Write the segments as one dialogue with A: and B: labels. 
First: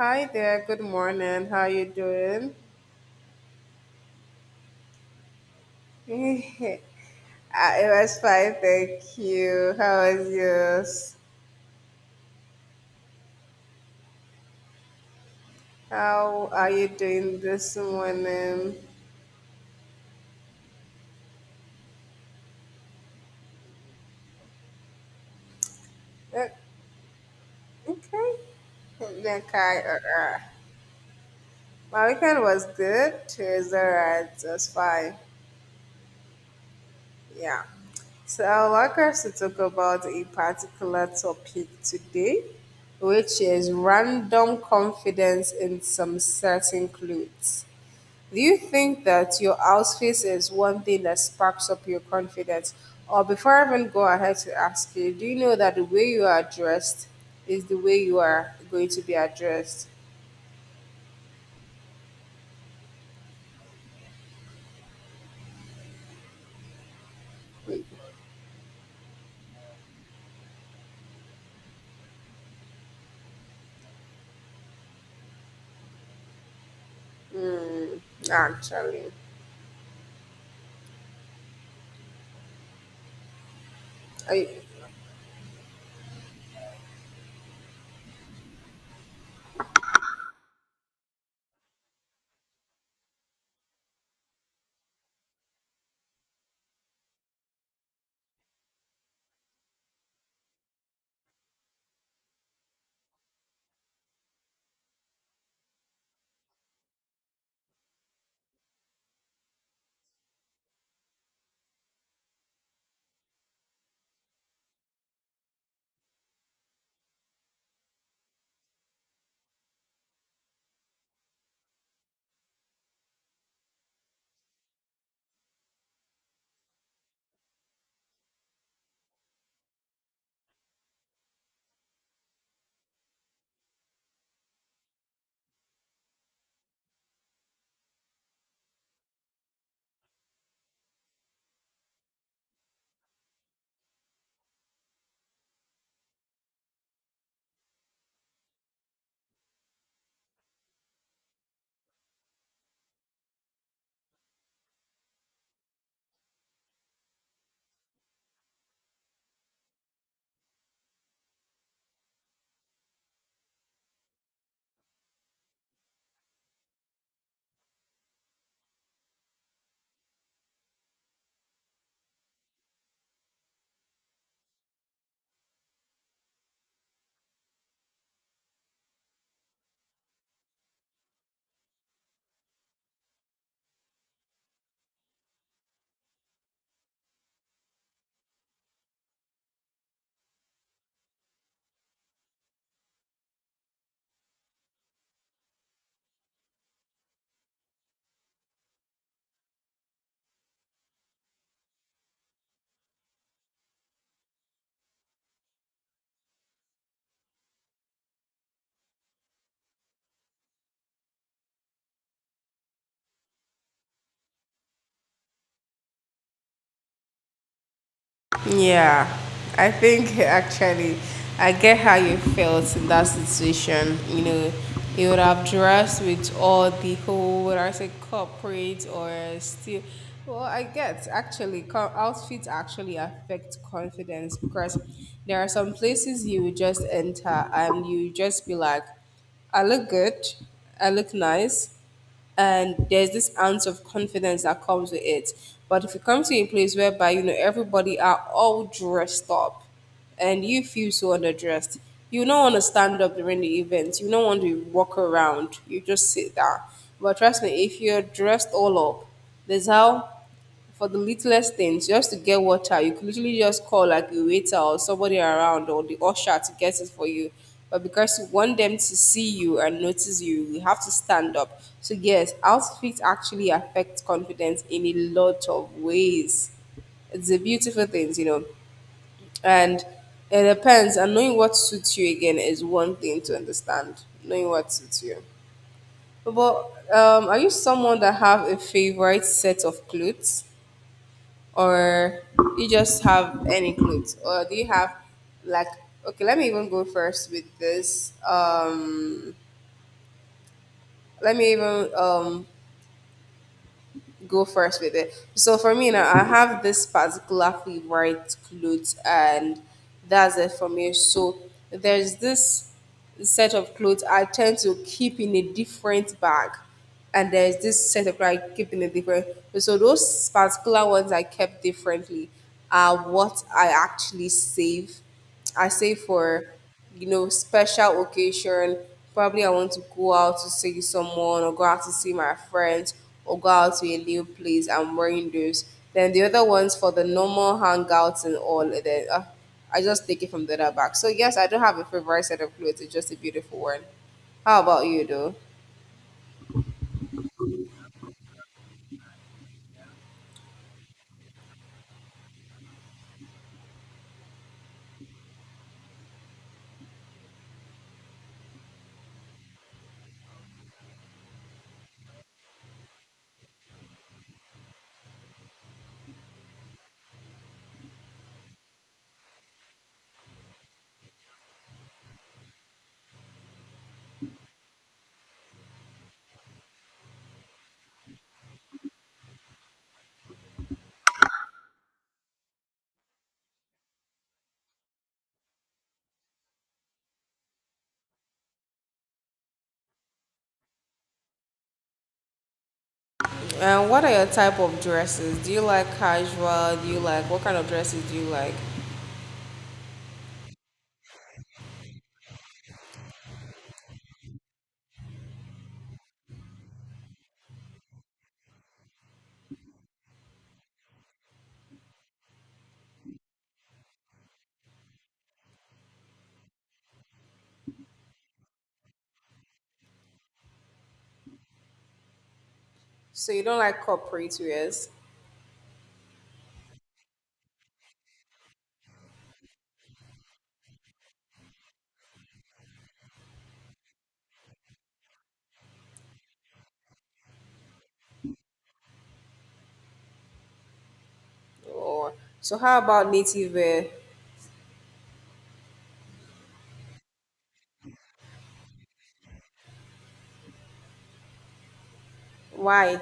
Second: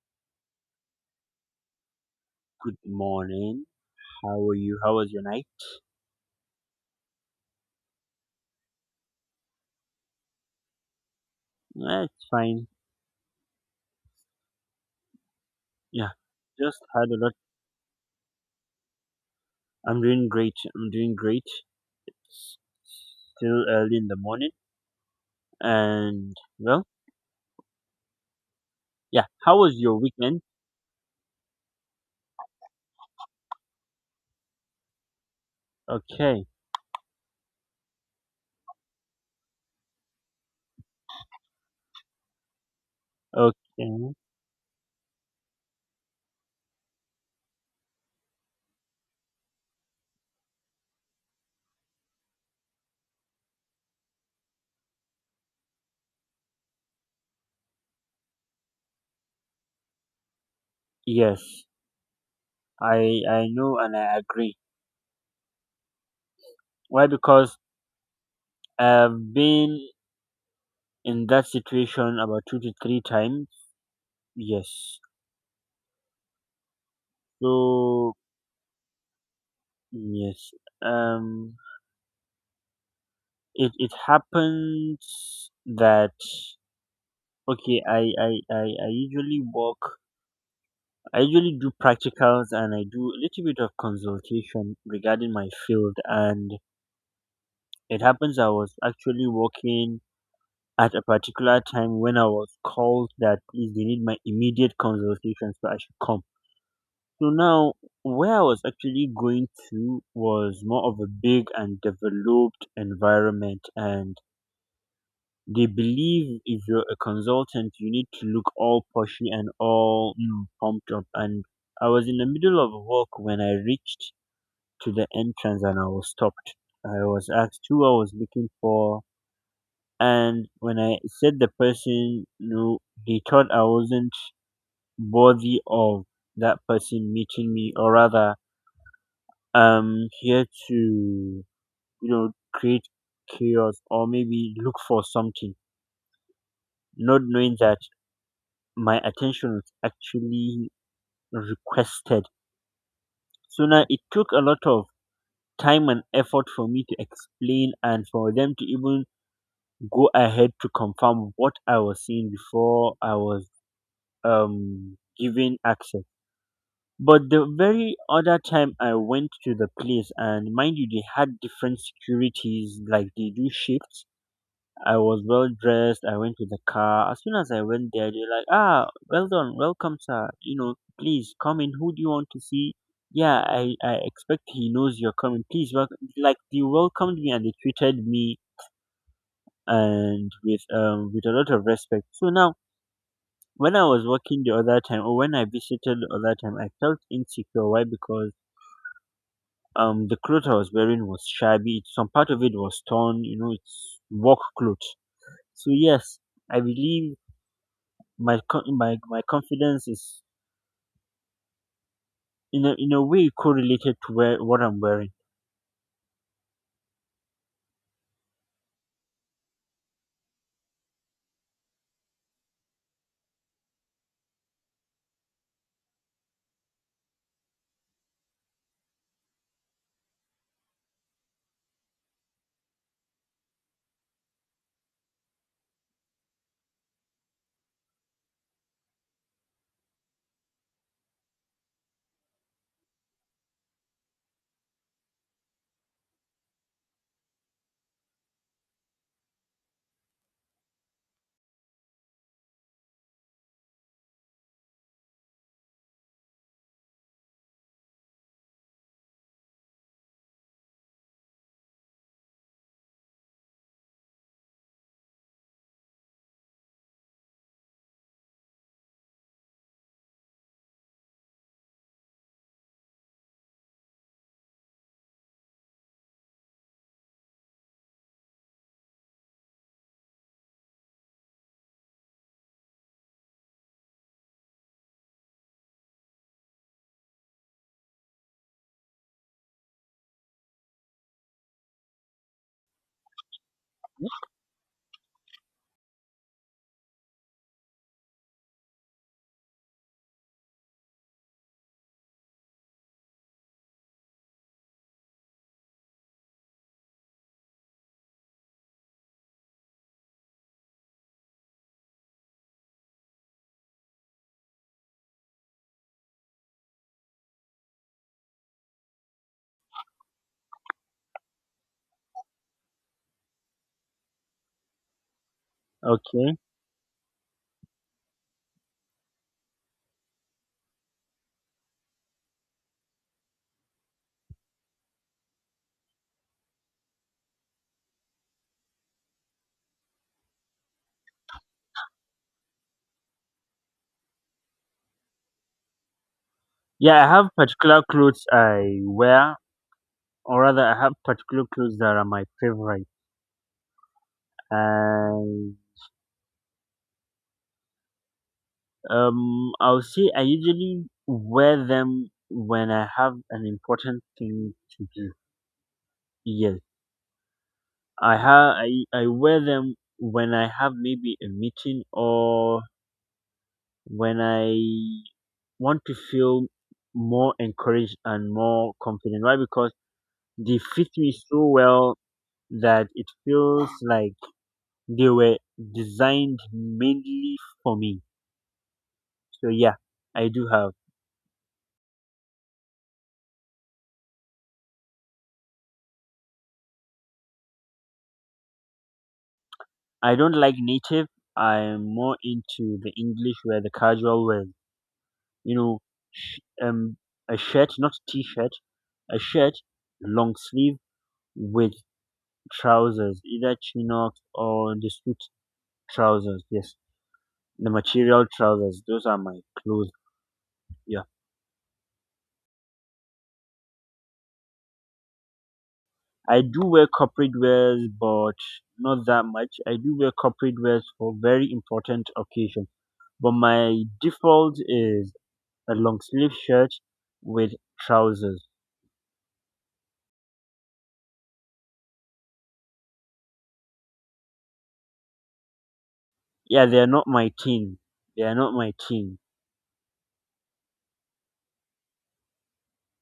A: Hi there, good morning. How you doing?
B: Good morning. How are you? How was your night?
A: Ah, it was fine, thank you. How is yours?
B: Eh, it's fine. Yeah,
A: How are
B: just
A: you
B: had a lot.
A: doing this morning?
B: I'm doing great. I'm doing great. It's still early in the morning. And,
A: Uh,
B: well,
A: Okay.
B: yeah. How was
A: Okay.
B: your weekend?
A: My weekend was good. It was alright. It was fine.
B: Okay.
A: Yeah. So I want us to talk about a particular topic today, which is
B: Okay.
A: random confidence in some certain clothes. Do you think that your outfit is one thing that sparks up your confidence? Or before I even go ahead to ask you, do you know that the way you are dressed is the way you are going to be addressed?
B: Yes, I know and I agree. Why? Because I've been in that situation about two to three times. Yes.
A: Mm.
B: So
A: actually,
B: yes. Um. It
A: I,
B: happens that. Okay, I usually work. I usually do practicals and I do a little bit of consultation regarding my field. And it happens I was actually working at a particular time when I was called that please they need my immediate consultation, so I should come. So now where I was actually going to was more of a big and developed environment. And they believe if you're a consultant, you need to look all pushy and all pumped up. And I was in the middle of work when I reached to the entrance and I was stopped. I was asked who I was looking for. And when I said the person, no, they thought I wasn't worthy of that person meeting me, or rather, here to, create chaos or maybe look for something, not knowing that my attention was actually requested. So now it took a lot of time and effort for me to explain and for them to even go ahead to confirm what I was seeing before I was given access. But the very other time I went to the place, and mind you, they had different securities, like they do shifts. I was well dressed. I went to the car. As soon as I went there, they're like, ah, well done, welcome, sir. You know, please come in. Who do you want to see? Yeah, I expect he knows you're coming. Please welcome. Like, they welcomed me and they treated me and with a lot of respect. So now when I was working the other time or when I visited the other time, I felt insecure. Why? Because the clothes I was wearing was shabby. Some part of it was torn. You know, it's work clothes. So yes, I believe my co- my confidence is in a way correlated to where what I'm wearing.
A: Yeah, I think actually I get how you felt in that situation. You know, you would have dressed with all the whole, what I say, corporate or still. Well, I get actually, outfits actually affect confidence, because there are some places you would just enter and you just be like, I look good, I look nice, and there's this ounce of confidence that comes with it. But if you come to a place whereby you know everybody are all dressed up, and you feel so underdressed, you don't want to stand up during the event. You don't want to walk around. You just sit down. But trust me, if you're dressed all up, there's how for the littlest things, just to get water, you could literally just call like a waiter or somebody around or the usher to get it for you. But because you want them to see you and notice you, you have to stand up. So yes, outfits actually affect confidence in a lot of ways. It's a beautiful thing. And it depends. And knowing what suits you again is one thing to understand. Knowing what suits you. But are you someone that have a favorite set of clothes? Or you just have any clothes, or do you have like, okay, let me even go first with this, let me even, go first with it. So for me now, I have this particular favorite clothes, and that's it for me. So there's this set of clothes I tend to keep in a different bag, and there's this set of clothes I keep in a different. So those particular ones I kept differently are what I actually save I save
B: Okay.
A: for, special occasion. Probably I want to go out to see someone or go out to see my friends or go out to a new place. I'm wearing those. Then the other ones for the normal hangouts and all. And then I just take it from the other back. So yes, I don't have a favorite set of clothes. It's just a beautiful one. How about you, though?
B: Yeah, I have particular clothes I wear, or rather, I have particular clothes that are my favorite, and I'll say I usually wear them when I have an important thing to do. Yes, I have I I wear them when I have maybe a meeting or when I want to feel more encouraged and more confident. Why? Because they fit me so well that it feels like they were designed mainly for me. So yeah, I do have.
A: And what are your type of dresses? Do you like casual? Do you like What kind of dresses do you like?
B: I don't like native. I'm more into the English where the casual wear. You know, sh- um, a shirt, not t-shirt, a shirt, long sleeve with trousers, either chinos or the suit trousers. Yes. The material trousers, those are my clothes. Yeah.
A: So you don't like corporate wears?
B: I do wear corporate wears, but not that much. I do wear corporate wears for very important occasions. But my default is a long sleeve shirt with trousers.
A: Oh, so how about native wear?
B: Yeah, they are not my team. They are not my team.
A: Why?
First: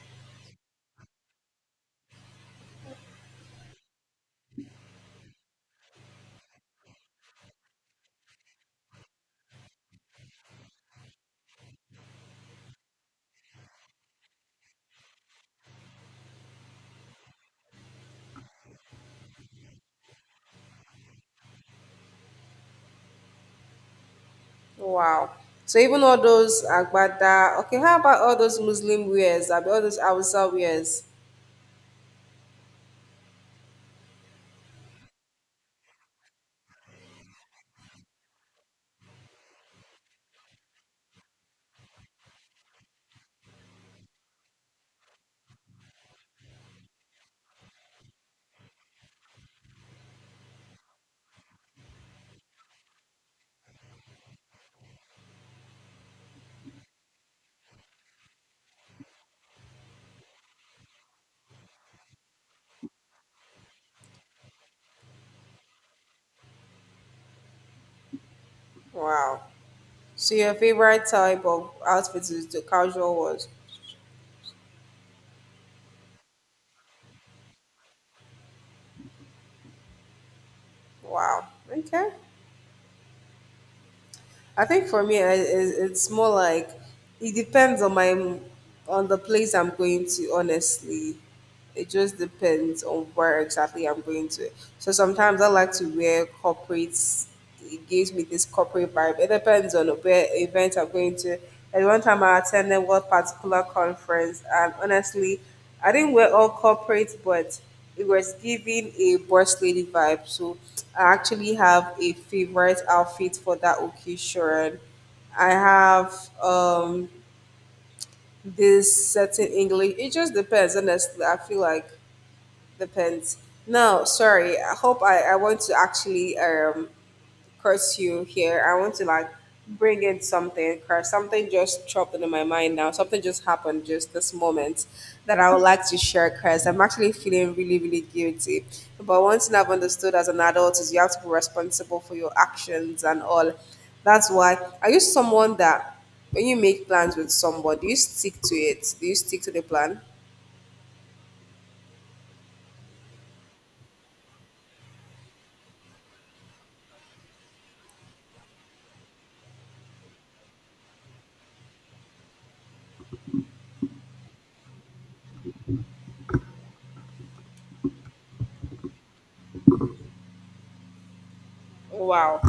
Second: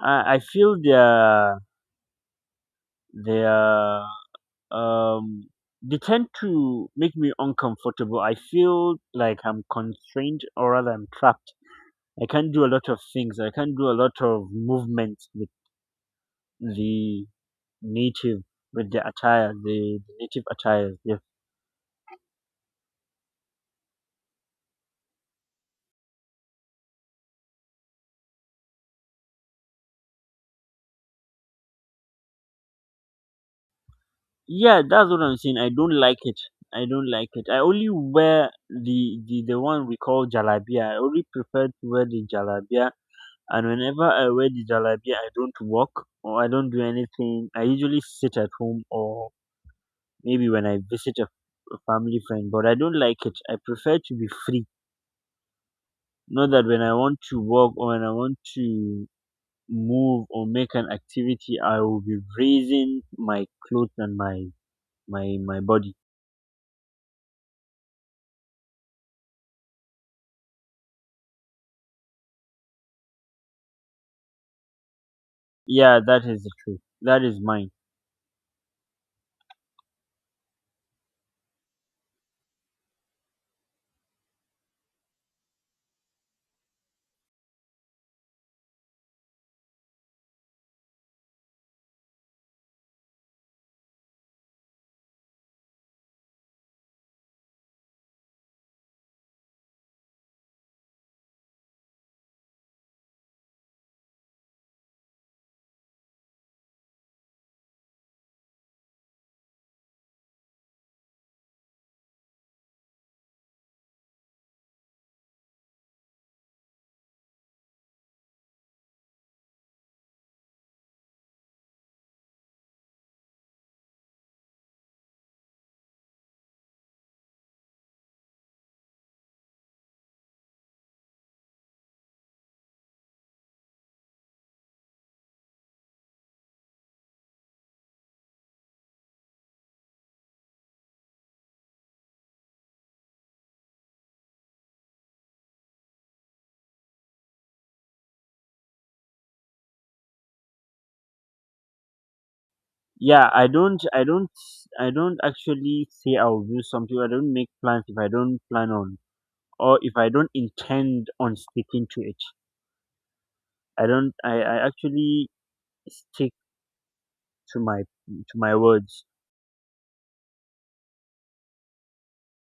B: I feel they are they are um they tend to make me uncomfortable. I feel like I'm constrained, or rather I'm trapped. I can't do a lot of things. I can't do a lot of movements with the native, with the attire, the native attire. Yeah.
A: Wow. So even all those agbada. Okay, how about all those Muslim wears? Abi all those Hausa wears?
B: Yeah, that's what I'm saying. I don't like it. I don't like it. I only wear the one we call jalabia. I only prefer to wear the jalabia. And whenever I wear the jalabia, I don't walk or I don't do anything. I usually sit at home or maybe when I visit a family friend. But I don't like it. I prefer to be free. Not that when I want to work or when I want to move or make an activity, I will be raising my clothes and my my body.
A: Wow. So your favorite type of outfit is the casual ones.
B: Yeah, that is the truth. That is mine.
A: Wow. Okay. I think for me, it's more like it depends on the place I'm going to. Honestly, it just depends on where exactly I'm going to. So sometimes I like to wear corporates. It gives me this corporate vibe. It depends on where event I'm going to. At one time, I attended one particular conference, and honestly, I didn't wear all corporate, but it was giving a boss lady vibe. So I actually have a favorite outfit for that occasion. I have this certain English. It just depends, honestly. I feel like depends. No, sorry. I hope I want to actually curse you here. I want to like bring in something, curse, something just dropped into my mind now. Something just happened just this moment that I would like to share, curse. I'm actually feeling really, really guilty. But one thing I've understood as an adult is you have to be responsible for your actions and all. That's why, are you someone that when you make plans with somebody, do you stick to it? Do you stick to the plan?
B: Yeah, I don't actually say I will do something. I don't make plans if I don't plan on or if I don't intend on sticking to it. I don't. I actually stick to my to my words.
A: Wow.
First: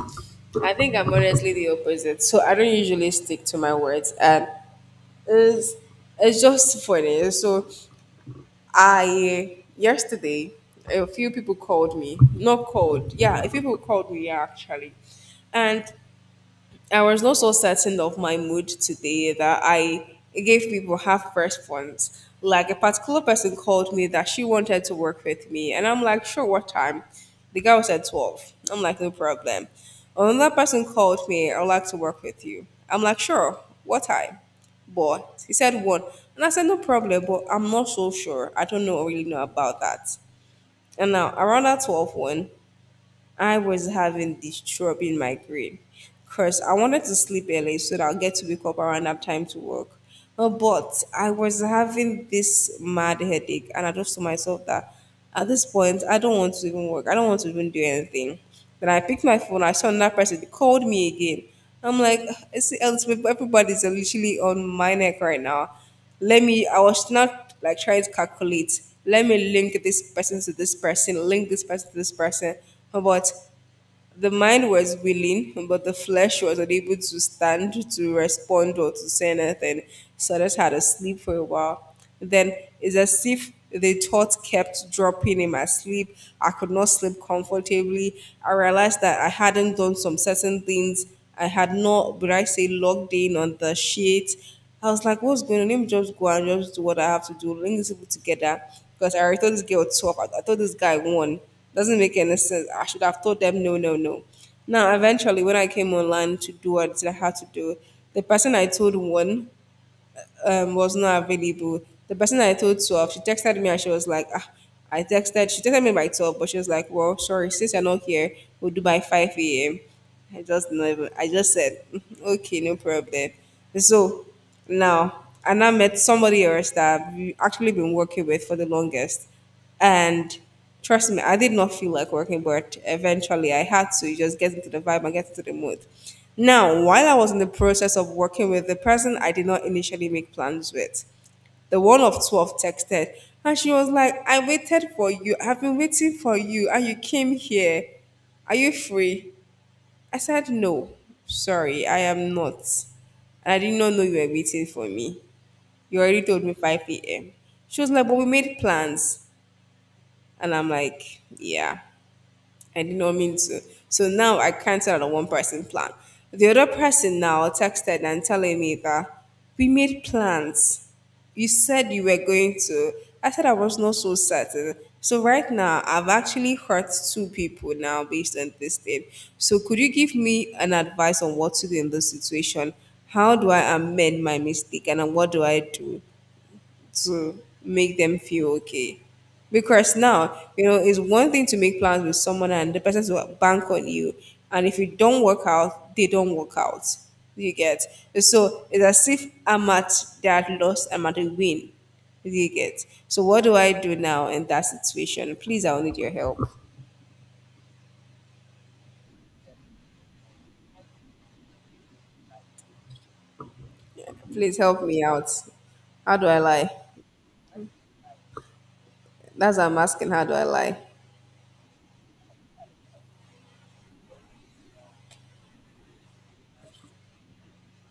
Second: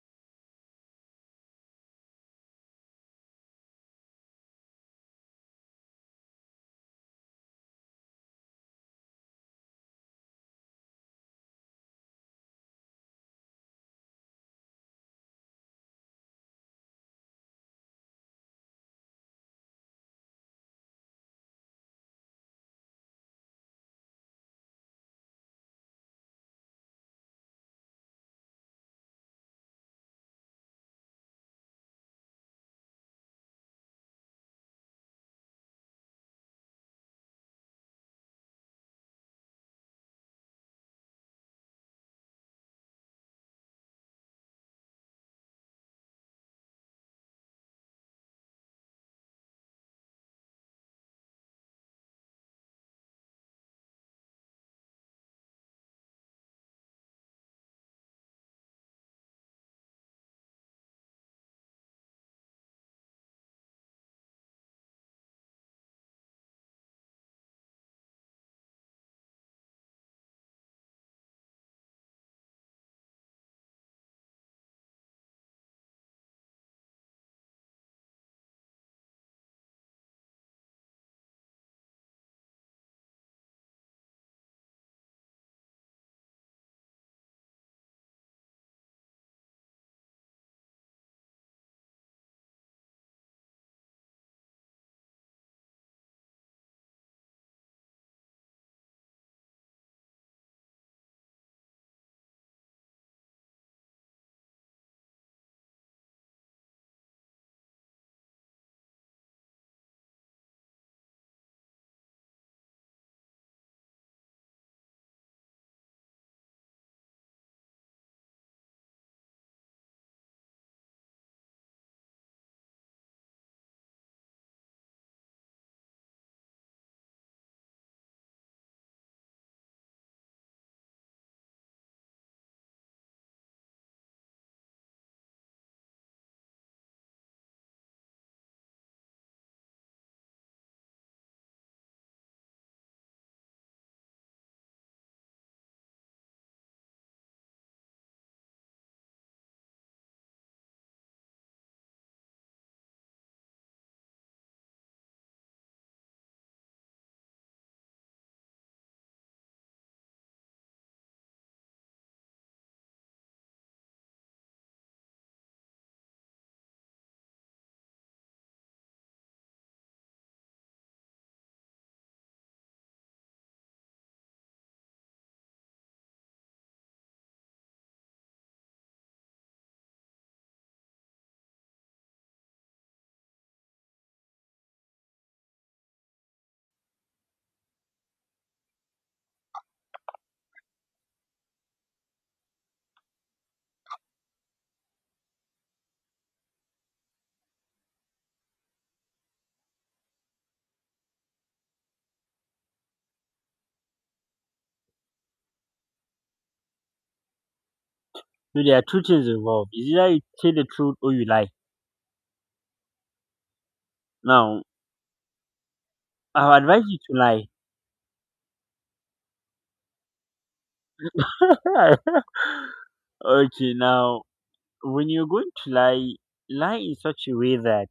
A: I think I'm honestly the opposite. So I don't usually stick to my words, and it's it's just funny. So I yesterday a few people called me. Not called. Yeah, a few people called me, yeah, actually. And I was not so certain of my mood today that I gave people half response. Like a particular person called me that she wanted to work with me, and I'm like, sure, what time? The guy was at 12. I'm like, no problem. Another person called me, I'd like to work with you. I'm like, sure, what time? But he said one. And I said, no problem, but I'm not so sure. I don't know really know about that. And now around that 12, 1. I was having this throbbing migraine because I wanted to sleep early so that I'll get to wake up around that time to work. But I was having this mad headache, and I just told myself that at this point, I don't want to even work. I don't want to even do anything. Then I picked my phone. I saw another person. They called me again. I'm like, everybody's literally on my neck right now. Let me, I was not like trying to calculate, let me link this person to this person, link this person to this person. But the mind was willing, but the flesh was unable to stand, to respond or to say anything. So I just had to sleep for a while. Then it's as if the thought kept dropping in my sleep. I could not sleep comfortably. I realized that I hadn't done some certain things. I had not, would I say, logged in on the sheet. I was like, what's going on? Let me just go and just do what I have to do. Bring these people together. Because I already told this girl 12. I thought this guy won. Doesn't make any sense. I should have told them no, no, no. Now, eventually, when I came online to do what I had to do, the person I told won, was not available. The person I told 12, she texted me and she was like, ah, she texted me by 12, but she was like, well, sorry, since you're not here, we'll do by 5 a.m. I just never, I just said, "Mm, okay, no problem." So now, and I met somebody else that we actually been working with for the longest. And trust me, I did not feel like working, but eventually I had to just get into the vibe and get into the mood. Now, while I was in the process of working with the person I did not initially make plans with, the one of 12 texted and she was like, I waited for you. I've been waiting for you and you came here. Are you free? I said, no, sorry, I am not. And I did not know you were waiting for me. You already told me 5 p.m. She was like, but we made plans. And I'm like, yeah. I did not mean to. So now I cancelled the one person plan. The other person now texted and telling me that we made plans. You said you were going to. I said I was not so certain. So right now I've actually hurt two people now based on this thing. So could you give me an advice on what to do in this situation? How do I amend my mistake, and what do I do to make them feel okay? Because now, it's one thing to make plans with someone and the person to bank on you. And if you don't work out, they don't work out. You get. So it's as if I'm at that loss, I'm at a win. You get. So what do I do now in that situation? Please, I'll need your help.
B: So there are two things involved. It's either you tell the truth or you lie.
A: Please
B: Now,
A: help me out. How do I
B: I'll
A: lie?
B: advise you to
A: That's what I'm asking. How do I lie?
B: lie. Okay, now when you're going to lie, lie in such a way that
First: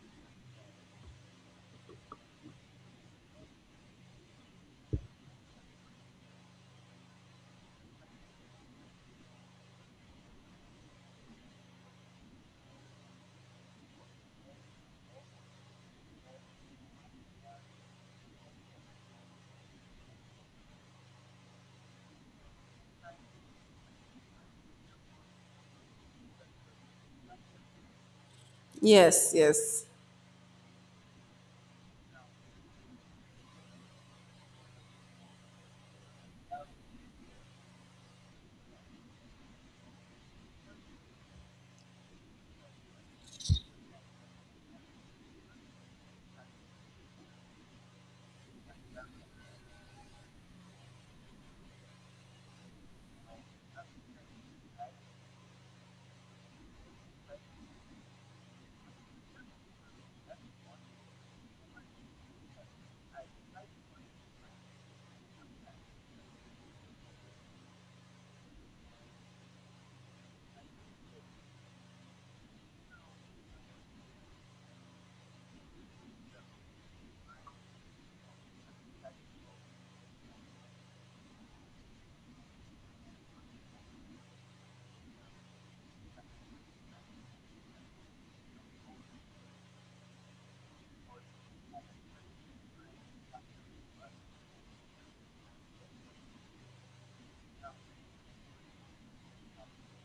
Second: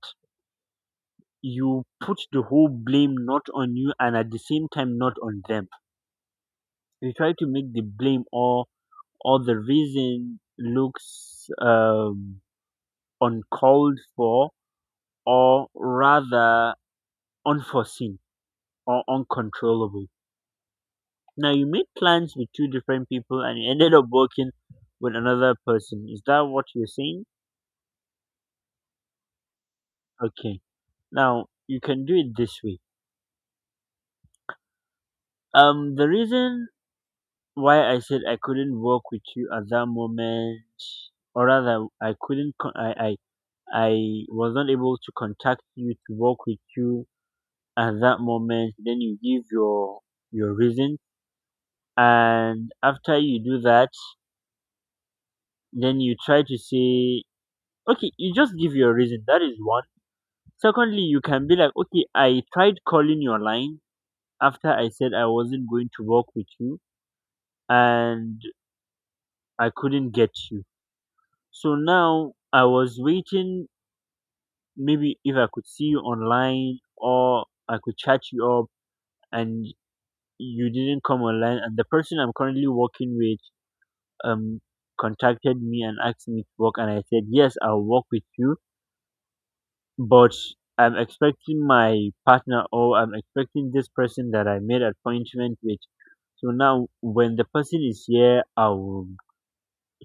B: you put the whole blame not on you and at the same time not on them. You try to make the blame or the reason looks uncalled for, or rather unforeseen or uncontrollable. Now you made plans with two different people and you ended up working with another person. Is that what you're saying?
A: Yes, yes.
B: Okay. Now you can do it this way. The reason why I said I couldn't work with you at that moment, or rather, I couldn't, con- I was not able to contact you to work with you at that moment. Then you give your reason, and after you do that, then you try to say, okay, you just give your reason. That is one. Secondly, you can be like, okay, I tried calling your line after I said I wasn't going to work with you and I couldn't get you. So now I was waiting, maybe if I could see you online or I could chat you up, and you didn't come online. And the person I'm currently working with um contacted me and asked me to work, and I said yes, I'll work with you, but I'm expecting my partner, or I'm expecting this person that I made appointment with. So now when the person is here, I'll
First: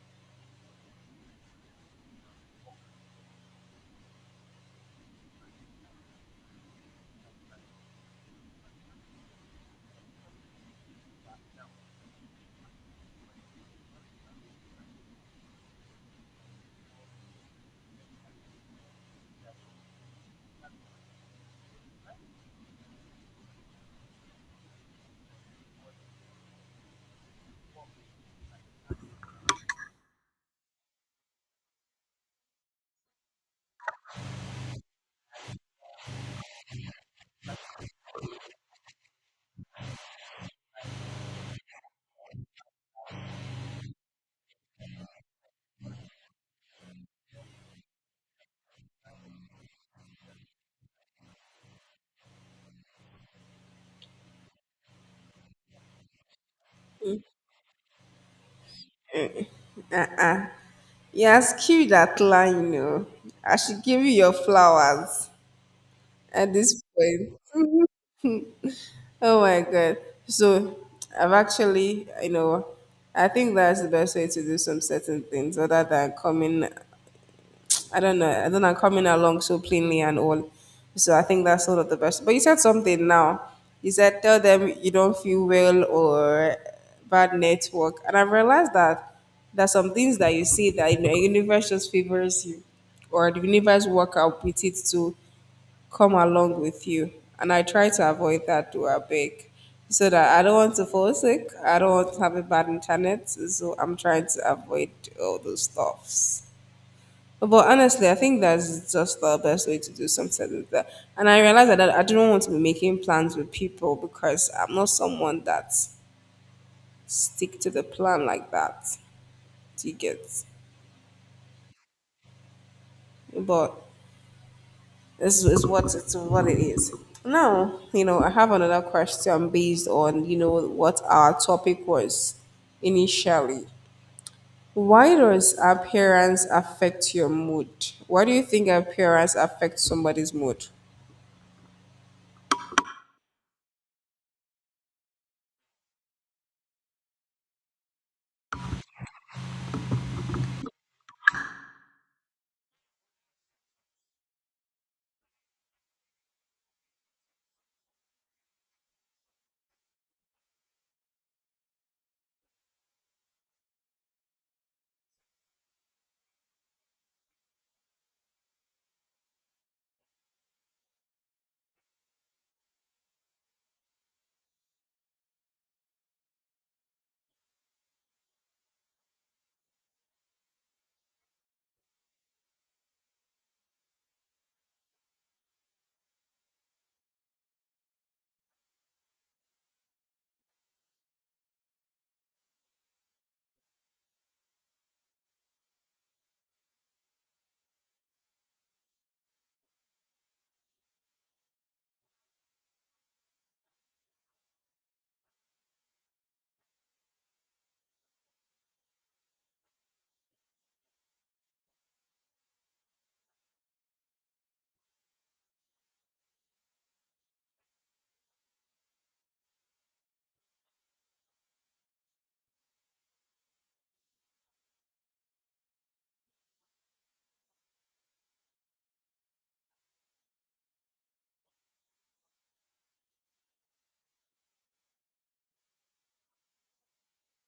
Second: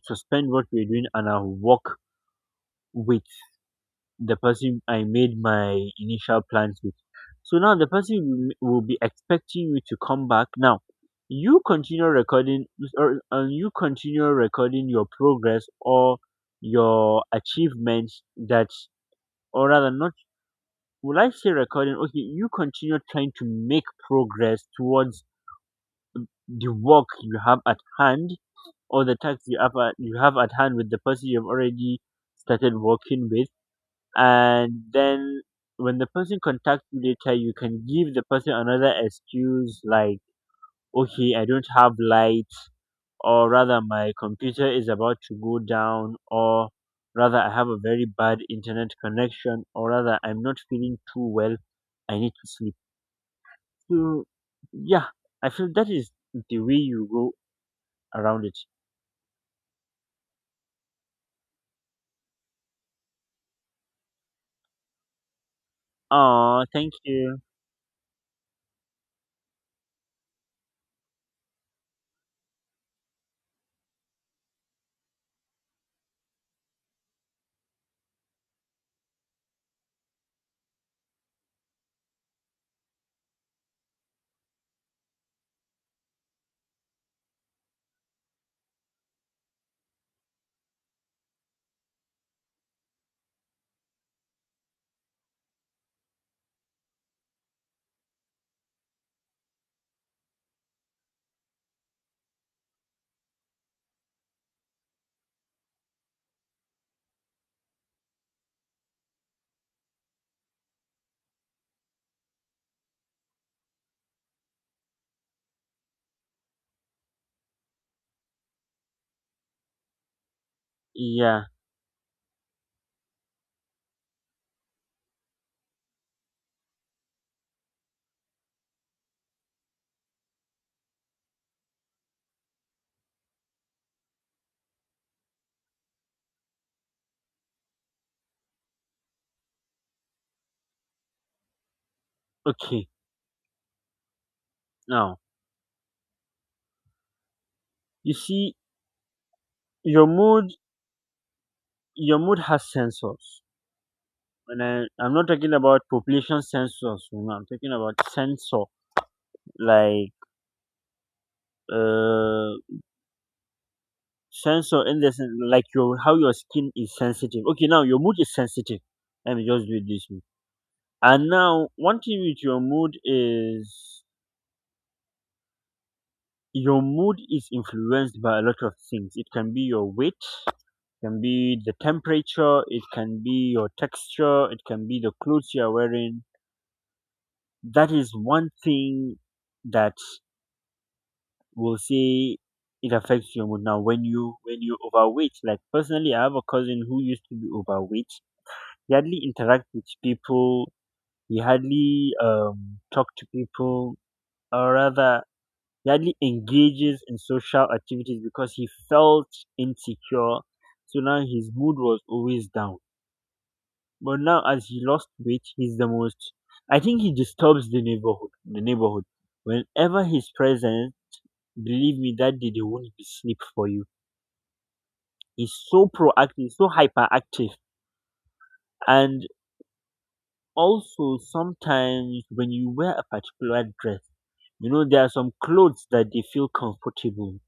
B: suspend what we're doing and I'll work with the person I made my initial plans with. So now the person will be expecting you to come back. Now, you continue recording, or and you continue recording your progress or your achievements that, or rather not, would I say recording, okay, you continue trying to make progress towards the work you have at hand or the task you have at hand with the person you've already started working with. And then when the person contacts you later, you can give the person another excuse, like, okay, I don't have light, or rather my computer is about to go down, or rather I have a very bad internet connection, or rather I'm not feeling too well, I need to sleep. So yeah, I feel that is the way you go around it.
A: Uh You has killed that line. I should give you your flowers at
B: Oh,
A: this
B: thank
A: point.
B: you.
A: Oh my god. So I've actually, I think that's the best way to do some certain things, other than coming, I don't know. I don't know, coming along so plainly and all. So I think that's sort of the best. But you said something now. You said tell them you don't feel well or bad network. And I realized that there's some things that you see, that the universe just favors you or the universe work out with it to come along with you. And I try to avoid that to a big, so that I don't want to fall sick. I don't want to have a bad internet. So I'm trying to avoid all those stuffs. But honestly, I think that's just the best way to do something like that. And I realized that I didn't want to be making plans with people because I'm not someone that stick to the plan like that. Do you get?
B: Yeah.
A: But this is what it is. Now, I have another question based on, you know, what our topic was initially. Why does appearance affect your mood? Why do you think appearance affects somebody's mood?
B: Okay, now you see your mood, your mood has sensors. I'm not talking about population sensors, you know, I'm talking about sensor, like uh, sensor in the, like your how your skin is sensitive. Okay, now your mood is sensitive. Let me just do it this way. And now, one thing with your mood is influenced by a lot of things. It can be your weight, can be the temperature, it can be your texture, it can be the clothes you are wearing. That is one thing that, will say, it affects your mood. Now when you overweight, like personally I have a cousin who used to be overweight. He hardly interact with people. He hardly talk to people, or rather he hardly engages in social activities because he felt insecure. So now his mood was always down. But now as he lost weight, he's the most, I think he disturbs the neighborhood, the neighborhood whenever he's present. Believe me, that day they won't be sleep for you. Is so proactive, so hyperactive. And also sometimes when you wear a particular dress, you know, there are some clothes that they feel comfortable.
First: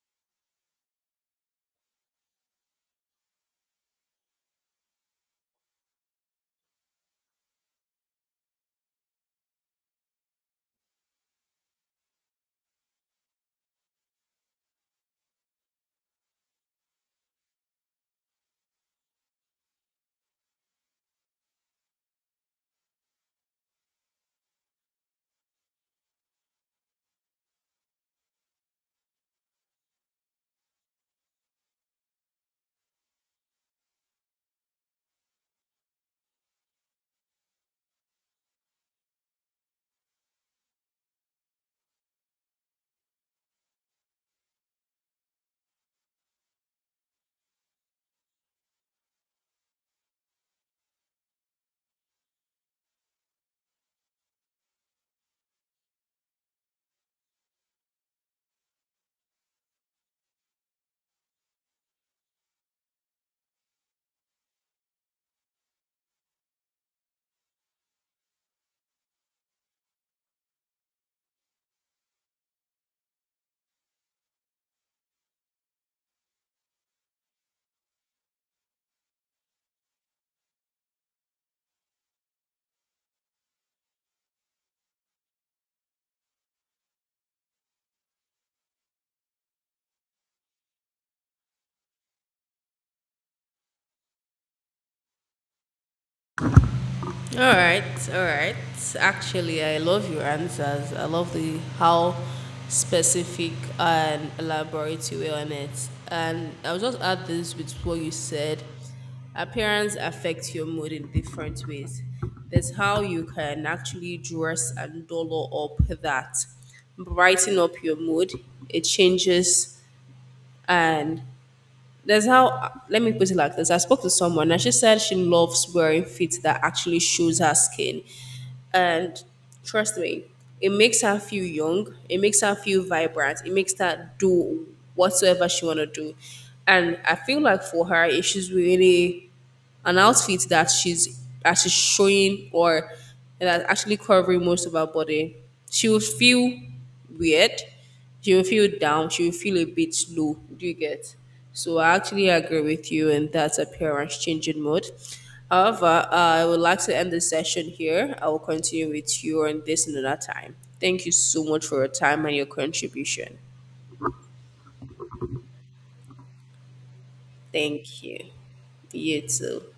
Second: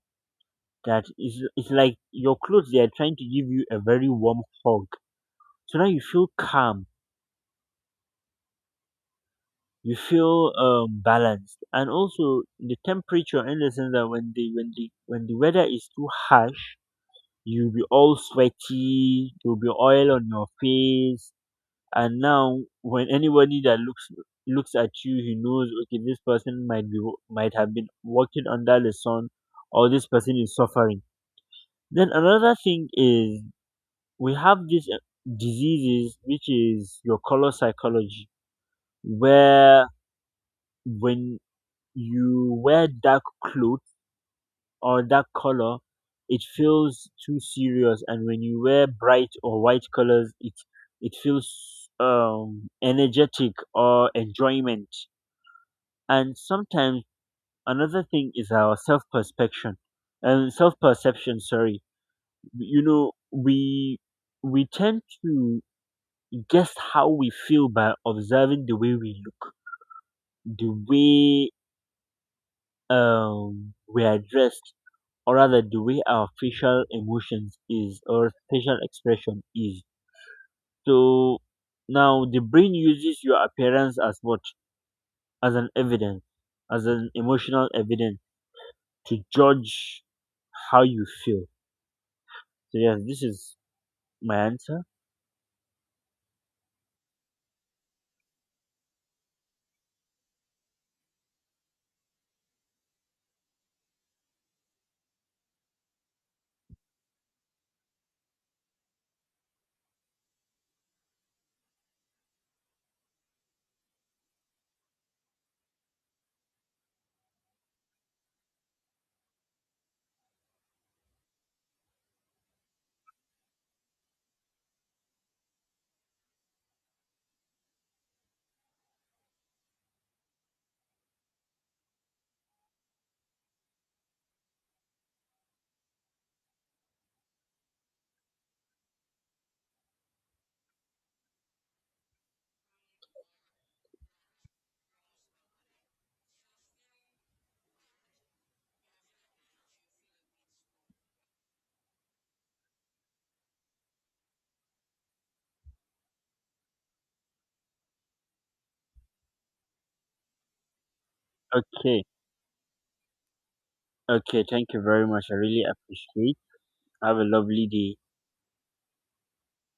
B: That is, it's like your clothes, they are trying to give you a very warm hug. So now you feel calm, you feel balanced. And also the temperature, in the sense that when the weather is too harsh, you'll be all sweaty, you'll be oil on your face, and now when anybody that looks at you, he knows, okay, this person might be might have been working under the sun, or this person is suffering. Then another thing is we have these diseases, which is your color psychology, where when you wear dark clothes or dark color, it feels too serious, and when you wear bright or white colors, it feels energetic or enjoyment. And sometimes another thing is our self perception. And self perception, sorry, you know, we tend to guess how we feel by observing the way we look, the way we are dressed, or rather the way our facial emotions is, or facial expression is. So now the brain uses your appearance as what, as an evidence, as an emotional evidence, to judge how you feel. So yes, this is my answer.
A: All right, all right. Actually, I love your answers. I love the how specific and elaborate you were on it. And I'll just add this with what you said. Appearance affects your mood in different ways. That's how you can actually dress and dollar up that, brighten up your mood. It changes. And there's how, let me put it like this. I spoke to someone and she said she loves wearing fit that actually shows her skin. And trust me, it makes her feel young, it makes her feel vibrant, it makes her do whatsoever she want to do. And I feel like for her, if she's really an outfit that she's showing, or that's actually covering most of her body, she will feel weird. She will feel down. She will feel a bit low. Do you get? So I actually agree with you, and that's appearance changing mode. However, I would like to end the session here. I will continue with you on this another time. Thank you so much for your
B: Okay.
A: time and your contribution.
B: Okay. Thank you very much. I really appreciate. Have a lovely day.
A: Thank you. You too.